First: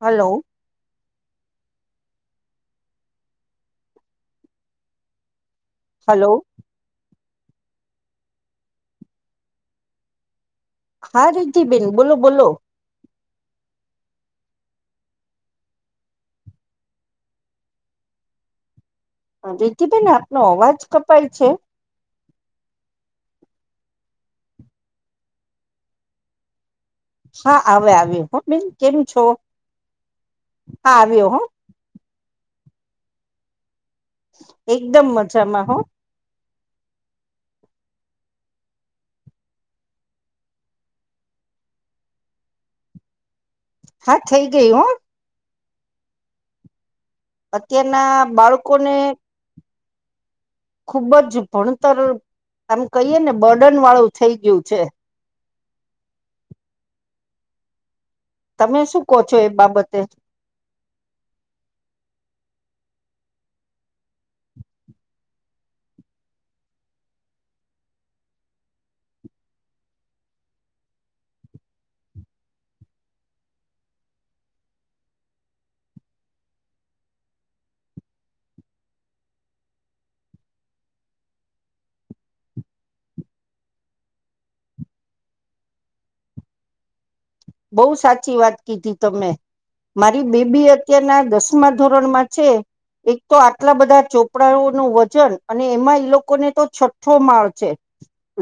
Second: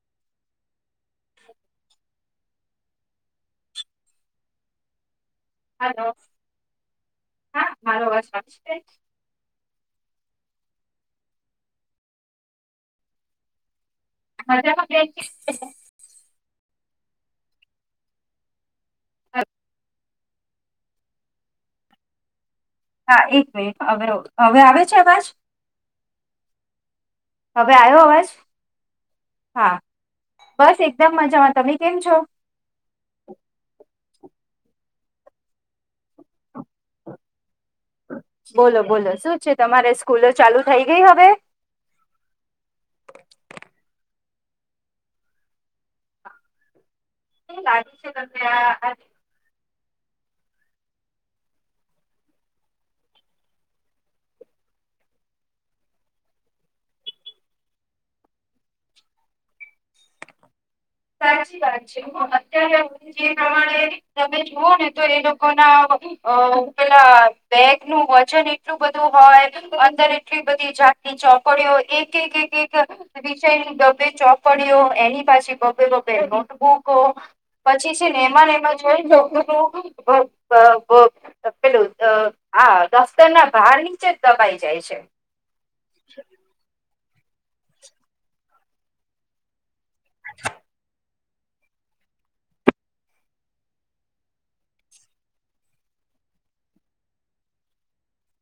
hello hello hello હા મારો વાવાજ છે હા રિ્ધિબેન બોલો બોલોલો [unintelligible] હ જોી જ પણ ના નો અવાજ કપાય છે હા એક મિનિટ હવે હવે આવે છે અવાજ હા હવે આવે આવ્યો અવાજ હ બે કેમું છો હા બસ હા એકદમ આવ્યો હ મજામાં તમે કેમ [inaudible] એકદમ મજામાં હો બોલો બોલો શું છે તમારે સ્કૂલો ચાલુ થઈ ગઈ હવે હા થઈ ગયું હ શું લાગે છે અત્યારના તમને આ બાળકોને ખુબ જ ભણતર એમ કહીએ ને બર્ડન વાળું થઈ ગયું છે તમે શું કહો છો એ બાબતે સાચી વાત છે અત્યારે જે પ્રમાણે તમે જુઓ ને તો એ લોકો ના પેલા બેગ નું વજન એટલું બધું હોય અંદર એટલી બધી જાતની ચોપડીઓ એક એક એક એક વિષયની ડબે ચોપડીઓ એની પાછી નોટબુકો પછી છે ને એમાંને એમાં જોઈ લોકોું પેલું હા દફતર ના બાર નીચે જ દબાઈ જાય છે બહુ સાચી વાત કીધી તમે મારી બેબી અત્યારના દસમા ધોરણમાં છે એક તો આટલા બધા ચોપડાઓ ન વજન અને એમાં એ લોકોને તો છઠ્ઠો માળ છે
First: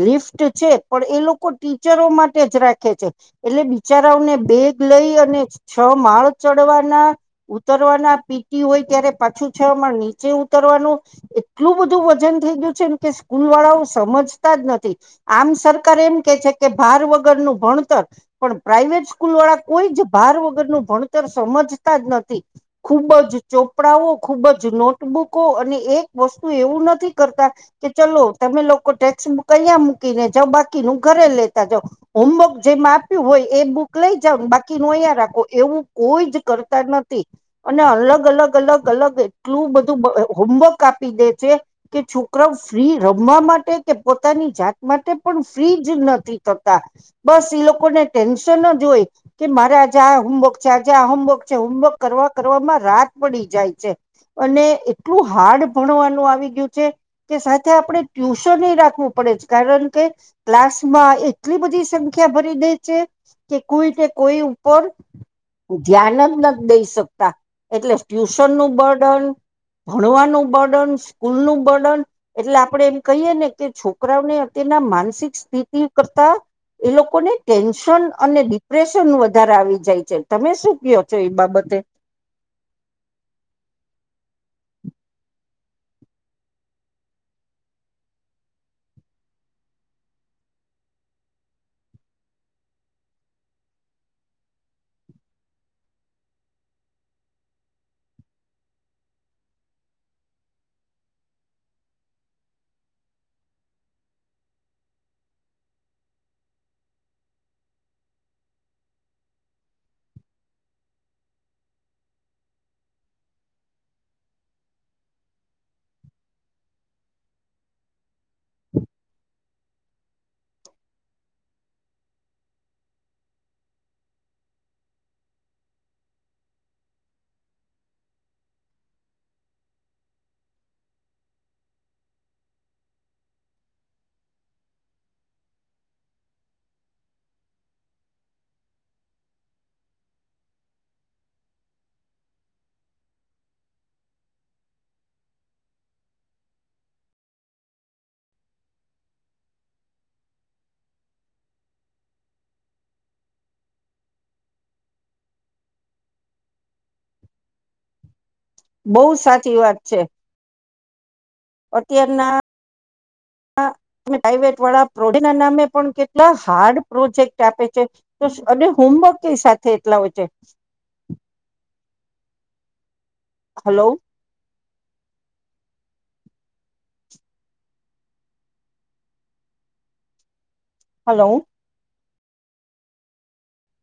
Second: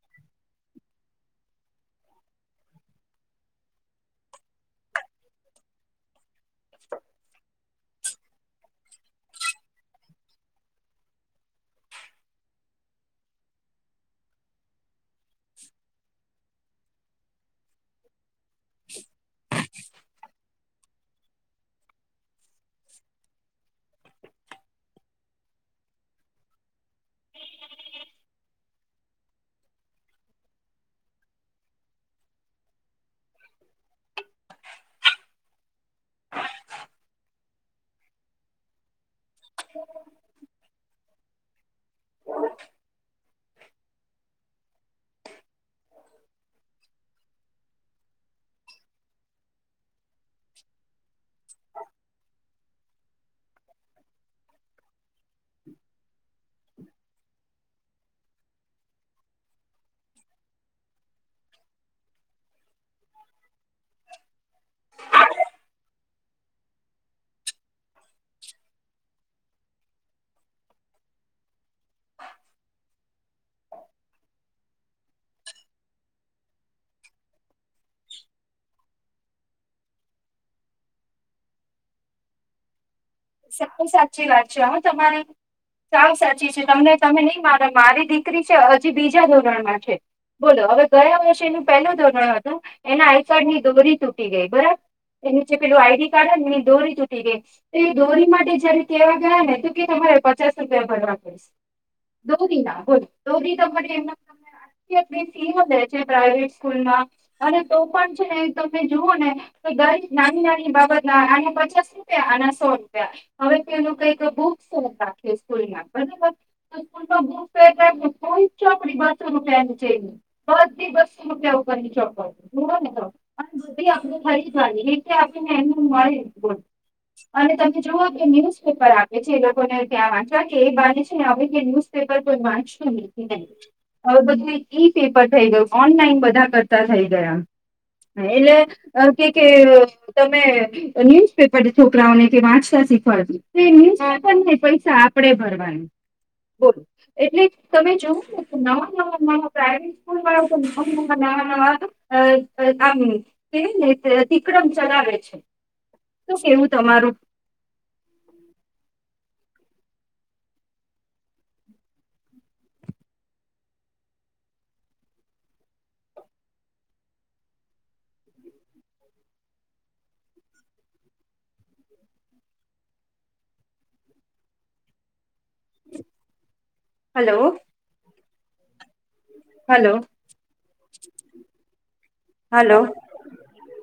લિફ્ટ છે પણ એ લોકો ટીચરો માટે જ રાખે છે એટલે બચારાઓને બેગ લઈ અને છ માળ ચડવાના ઉતરવાના પીતી હોય ત્યારે પાછું છ માળ નીચે ઉતરવાનું એટલું બધું વજન થઈ ગયું છે કે સ્કૂલ વાળાઓ સમજતા જ નથી આમ સરકાર એમ કે છે કે ભાર વગર નું ભણતર પણ પ્રાઈવેટ સ્કૂલ વાળા કોઈ જ ભાર વગરનુંું ભણતર સમજતા જ નથી ખૂબ જ ચોપડાઓ ખુબ જ નોટબુકો અને એક વસ્તુ એવું નથી કરતા કે ચલો તમે લોકો ટેક્સબુક કહીયા મૂકીને જ બાકીનું ઘરે લેતા જાવ હોમવર્ક જેમ આપ હોય એ બુક લઈ જાવને બાકી નો અહીયા રાખો એવું કોઈ જ કરતા નથી અને અલગ અલગ અલગ અલગ એટલું બધું હોમવર્ક આપ પીલે છે કે છોકરા ફ્રી રમ જમવા માટે કે પોતાની જાત માટે પણ ફ્રીજ નથી થતા બસ લોકો લોકોને ટેન્શન જ હોય કે મારા જ્યા હોમવર્ક છે જ્યા હોમવર્ક છે હોમવર્ક કરવા કરવામાં રાત પડી જાય અને એટલું હાર્ડ ભણવાનું આવી ગયું કે સાથે આપણે ટ્યુશન ન રાખવું પડે છે કારણ કે ક્લાસમાં એટલી બધી સંખ્યા ભરી દઈ કે કોઈને કોઈ ઉપર ધ્યાન જ નથી દઈ શકતા એટલે ટ્યુશન નું બર્ડન ભણવાનું બર્ડન સ્કૂલ નું બર્ડન એટલે આપડે એમ કહીએ ને કે છોકરાઓને અત્યના માનસિક સ્થિતિ કરતા એ લોકોને ટેન્શન અને ડિપ્રેશન વધારે આવી જાય છે તમે શું કયો છો એ બાબતે સાવ સાચી વાત છે હ તમારી સાવ સાચી છે તમને તમે નહી માર મારી દીકરી છે હજી બીજા ધોરણમાં છે બોલો હવે ગયા વર્ષે એનું પેલું ધોરણ હતું એના આઈ કાર્ડ ની દોરી તૂટી ગઈ બરાબર એનું જે પેલું આઈડી કાર્ડ એની દોરી તૂટી ગઈ એ દોરી માટે જયારે કવા ગયા ને તો કે તમારે પચાસ રૂપિયા ભરવા પડશ દોરી ના દોરી તમારે એમનાટલી ફી દે છે પ્રાઈવેટ સ્કૂલમાં અને તો પણ છે ને તમે જુઓ ને તો દરેક નાની નાની બાબત ના આને પચાસ રૂપિયા આના ો રૂપિયા હવે પ કઈક બુક ફેર રાખે સ્કૂલ ના બરાબર તો સ્કૂલ ન બુક ફેર રાખે કોઈ ચોપડી બસો રૂપિયા છેહી બધી બસો રૂપિયા ઉપરની ચોપડ બ ને તો બધી આપ ફરી જાય એલે આપને એ મળી બોલ અને તમે જુઓ કે ન્યુઝ પેપર આપે છે એ લોકોને ત્યાં વાંચવા કે એ બાની છે ને હવે કે ન્યુઝપેપર કોઈ વાંચતું નથી નહી હવે બધું ઈ પેપર થઈ ગયું ઓનલાઈન બધા કરતા થઈ ગયા એટલે કે તમે ન્યુઝપેપર છકરાઓ વાંચતા શીખવાડતી ન્યુેપને પૈસા આપડે ભરવાનું બોલો એટલે તમે જોવ ને ન ન પ્રવેટૂલ ન ન આમને તિક્રમ ચલાવે છે શ કેવું તમારું બહુ સાચી વાત છે અત્યારના પ્રાઈવેટ વાળા પ્રોજેક્ટ ના નામે પણ કેટલા હાર્ડ પ્રોજેક્ટ આપે છે તો અને હોમવર્ક ક સાથે એટલા હોય છે hello hello hello hello [inaudible] hello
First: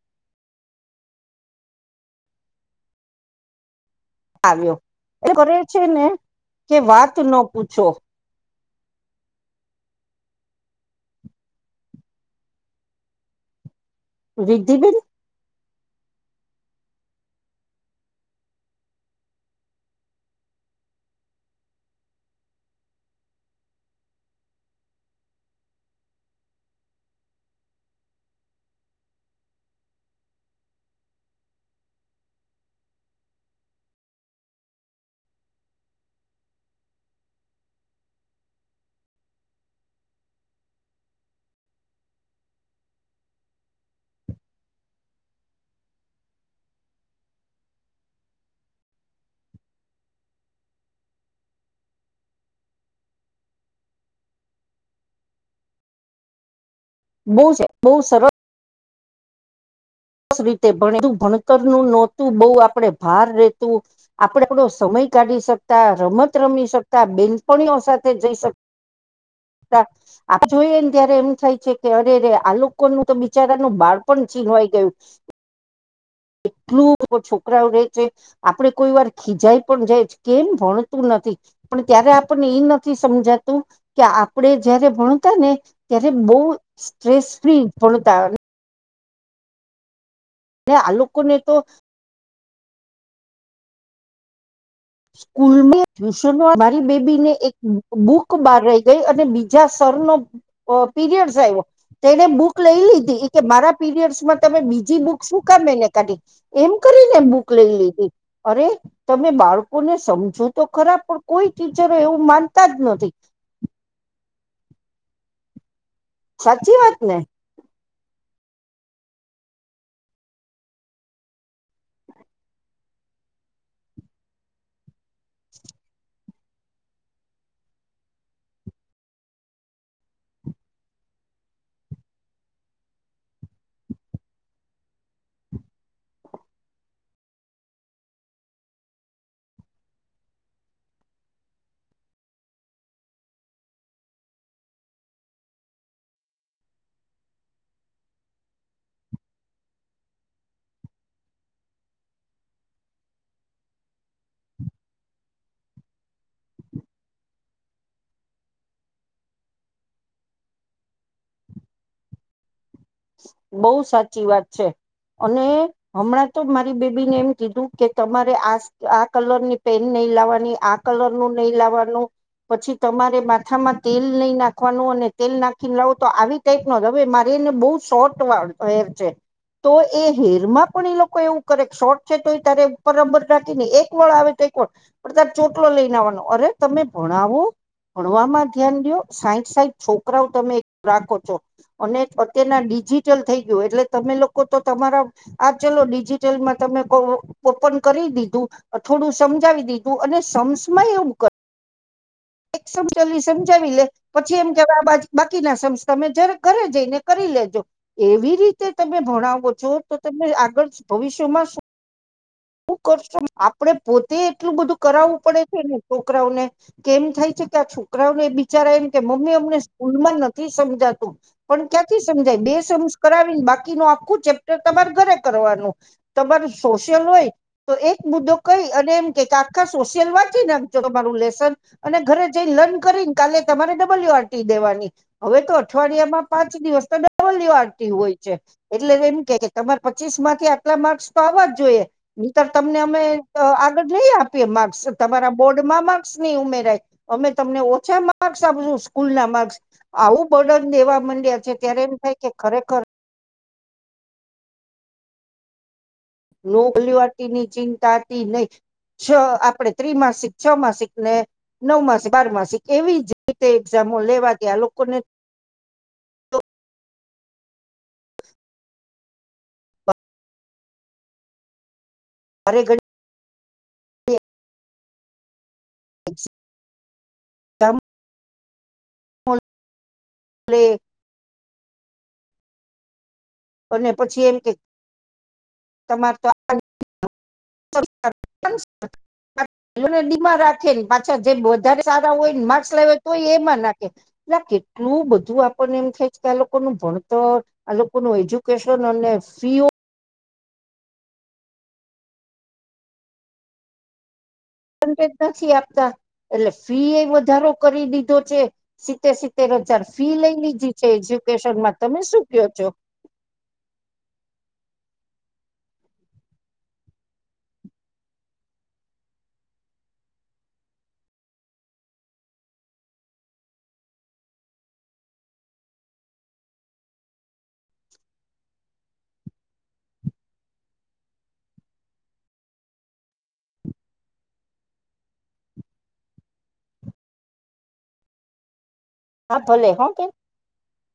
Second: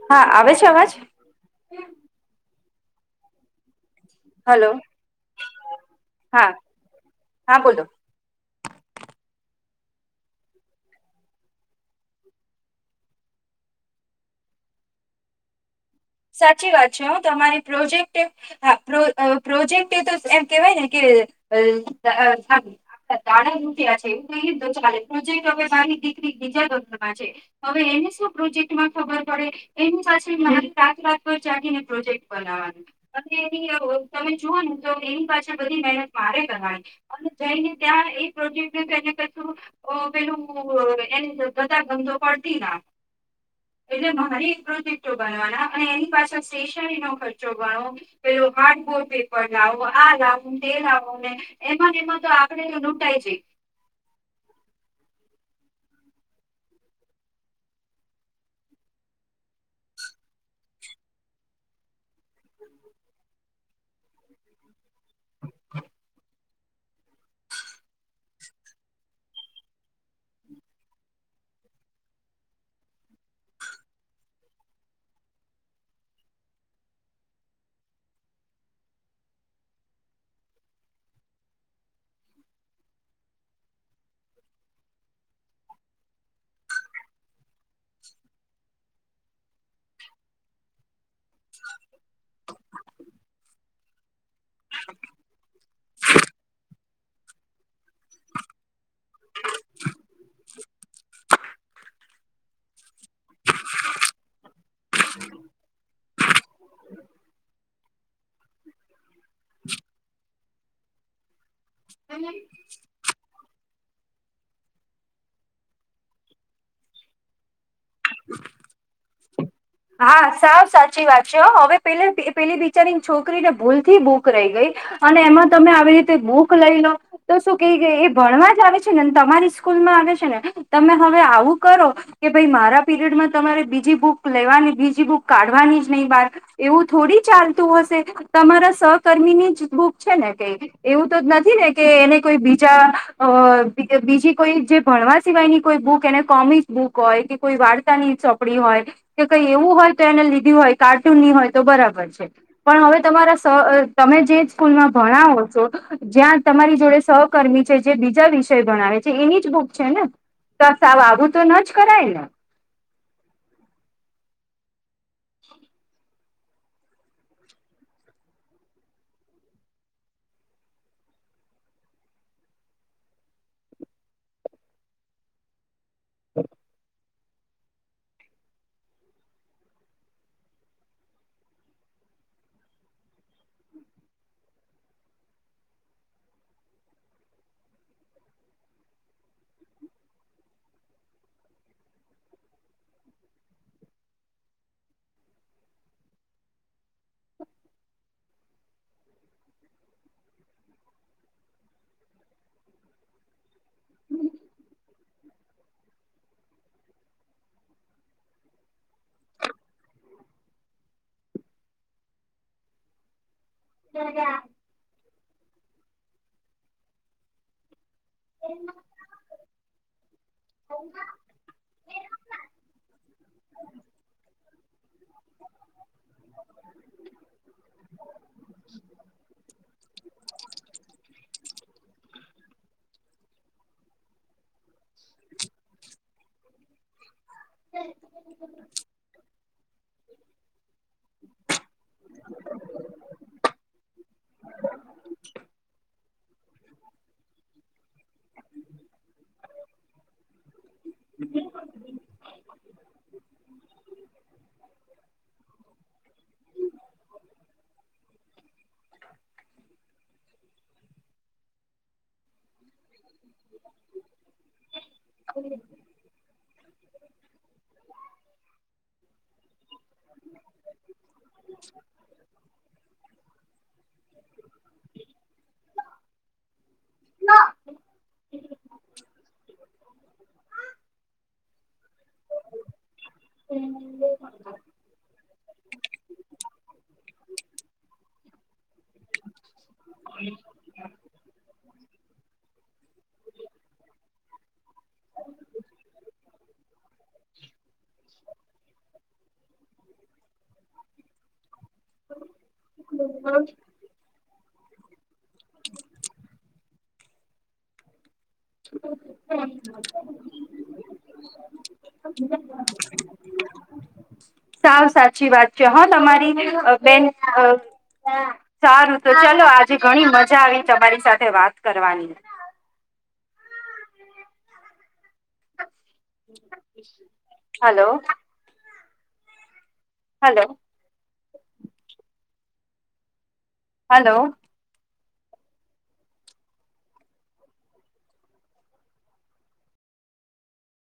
હા આવે છે અવાજ હલો આવ્યો એ કરે છે ને હા કે વાત ન હા બોલો પૂછો રિગધબલ સાચી વાત છે હ તમારે પ્રોજેક્ટ પ્રોજેક્ટ તો એમ કેવાય ને કે દાણા તૂટિયા છે એવું કહીને તો ચાલે પ્રોજેક્ટ હવે મારી દીકરી બીજા ધોરણમાં છે હવે એને શું પ્રોજેક્ટમાં ખબર પડે એની સાથે મારી સાત રાતભર ચાગીને પ્રોજેક્ટ બનાવવાનું અને એની તમે જુઓ ને તો એની પાસે બધી મહેનત મારે કરવાની અને જઈને ત્યાં એ પ્રોજેક્ટને કું પેલું એને ગતાા ગમતો પડતી ના એટલે મારે પ્રોજેક્ટો બનાવાના અને એની પાછ સ્ટેશનરી નો ખર્ચો ગણો પેલો હાર્ડબોર્ડ પેપર લાવો આ લાવો તે લાવો ને એમાંને એમાં તો આપડ તો લૂંટાઈ જઈ બહ બહુ સરળ સરસ રીતે ભું ભણતર નું નહોતું બહ આપડે ભાર રેતું આપડે આપડો સમય કાઢી શકતા રમત રમી શકતા તો બિલ પણઓ સાથે જઈ શકે આપ જોઈએ ને ત્યારે એમ થાય છે કે અરેરે આ લોકો ન તો બિચારાનું બાળ પણ છીનવાઈ ગયું એટલું છોકરાઓ રે છે આપડ કોઈ વાર ખીજાય પણ જાય કેમ ભણતું નથી પણ ત્યારે આપણને એ નથી સમજાતું કે આપણે જય્યારે ભણતા ને ત્યારે બહુ સ્ટ્રેસ ફ્રી ભણતા હ આલુ કોને તો ટ્યુશ મારી બેબીને એક બુક બાર રઈ ગઈ અને બીજા સર નો પીરિયડસ આવ્યો તેને બુક લઈ લીધી મારા પીરિયડસમાં તમે બીજી બુક શું કમેને કાઢી એમ કરીને બુક લઈ લીધી અરે તમે બાળ ને સમજો તો ખરાબ પણ કોઈ ટીચરો એવું માનતા જ નથી સાચી વાત ને હા સાવ સાચી વાત છે હવે પે પેલી બિચારીની છોકરીને ભૂલ થી બુક રહી ગઈ અને એમાં તમે આવી રીતે બુક લઈ લો તો શું કઈ ગય એ ભણવા જ આવે છે ને તમારી સ્કૂલ માં આવે છે ને તમે હવે આવું કરો કે ભાઈ મારા પીરિયડમાં તમારે બીજી બુક લેવાની બીજી બુક કાઢવાની જ નહી વાર એવું થોડી ચાલતું હશે તમારા સહકર્મી ની જ બુક છે ને કઈ એવું તો નથી ને કે એને કોઈ બીજા બીજી કોઈ જે ભણવા સિવાય ની કોઈ બુક એને કોમિક બુક હોય કે કોઈ વાર્તાની ચોપડી હોય કઈ એવું હોય તો એને લીધું હોય કાર્ટૂનની હોય તો બરાબર છે પણ હવે તમારા સ તમે જે સ્કૂલમાં ભણાવો છો જ્યાં તમારી જોડે સહકર્મી છે જે બીજા વિષય ભણાવે છે એની જ બુક છે ને તો સા આવબું તો ન જ કરાય ને બહુ સાચી વાત છે અને હમણાં તો મારી બેબીને એમ કીધું કે તમારે આ આ કલરની પેન નહી લાવવાની આ કલર નું નહી લાવવાનું પછી તમારે માથામાં તેલ નહી નાખવાનું અને તેલ નાખી લાવો તો આવી ટાઈપ નો હવે એને બહુ શોટ હેર છે તો એ હેરમાં પણ એ લોકો એવું કરે શોટ છે તો એ તારે ઉપરબર રાખી નને એક વાળ આવે તો એક વ પણ તારે ચોટલો લઈનેવાનો અરે તમે ભણાવો ભણવામાં ધ્યાન દો સાઠ સાઈઠ છોકરાઓ તમે રાખો છો અને અત્યારે ડિજિટલ થઈ ગયું એટલે તમે લોકો તો તમારા આ ચલો ડિજિટલમાં તમે ઓપન કરી દીધું થોડું સમજાવી દીધું અને સમસમાં એવું કર એકસો ચલીસ વી લે પછી એમ કેવાય આ બા બાકીના સમસ તમે જ્યારે ઘરે જઈને કરી લેજો એવી રીતે તમે ભણાવો છો તો તમે આગળ ભવિષ્યમાં શું હું કરશ આપડણે પોતે એટલું બધું કરાવવું પડે ને છોકરાઓને કેમ થાય છે ક્યા છું છોકરાઓ ને બિચારા એમ કે મમ્મી અમને સ્કૂલમાં નથી સમજાતું પણ ક્યાંથી સમજાય બે સમસ કરાવીને બાકીનું આખું ચેપ્ટર તમારે ઘરે કરવાનું તમાર સોશિયલ હોય તો એક મુદ્દો કઈ અને એમ કે કે આખા સોશિયલ વાંચી નાખજો તમારું લેસન અને ઘરે જઈ લર્ન કરી કાલે તમારે ડબલ્યુ આરટી દેવાની હવે તો અઠવાડિયા માં પાંચ દિવસ લ્ય આવતી હોય છે એટલે એમ કે તમારે પચીસ માંથી આટલા માર્ક્સ તો આવવા જ જોઈએ ર તમને અમે આગળ નઈ આપીએ માર્ક્સ તમારા બોર્ડ માં માર્ક્સ ની ઉમેરય અમે તમને અચ્છા માર્ક્સ આપ છું સ્કૂલ ના માર્ક્સ આવું બર્ડન દેવા માંડ્યા છે ત્યારે એમ થાય કે ખરેખર લની ચિંતા હતી નહી છ આપણે ત્રિમાસિક છ માસિક ને નવ માસિક બાર માસિક એવી જ રીતે એક્ઝામો લેવા ગયા લોકોને [inaudible] અરે ઘડી [inaudible] તમ પ્લે અને પછી એમ કે તમારે તો [inaudible] મા રાખેને પાછા જે વધારે સારા હોય ને માર્સ લાવ તો હોય એમાં નાખે એટ કેટલું બધું આપણને એમ થાય છે કે આ લોકો નું ભણતર આ લોકો ન હોય ને ફીઓ [inaudible] પણ નથી આપતા એટલે ફી એ વધારો કરી દીધી લઈ લીધી છે એજ્યુકેશનમાં તમે શું કયો છો સાવ સાત અચછી વાત છે હા તમારી બેન સારું તો ચલો આજે ઘણી મજા આવે તમારી સાથે વાત કરવાની હલો હલોો હલો હા ભોલે હો કે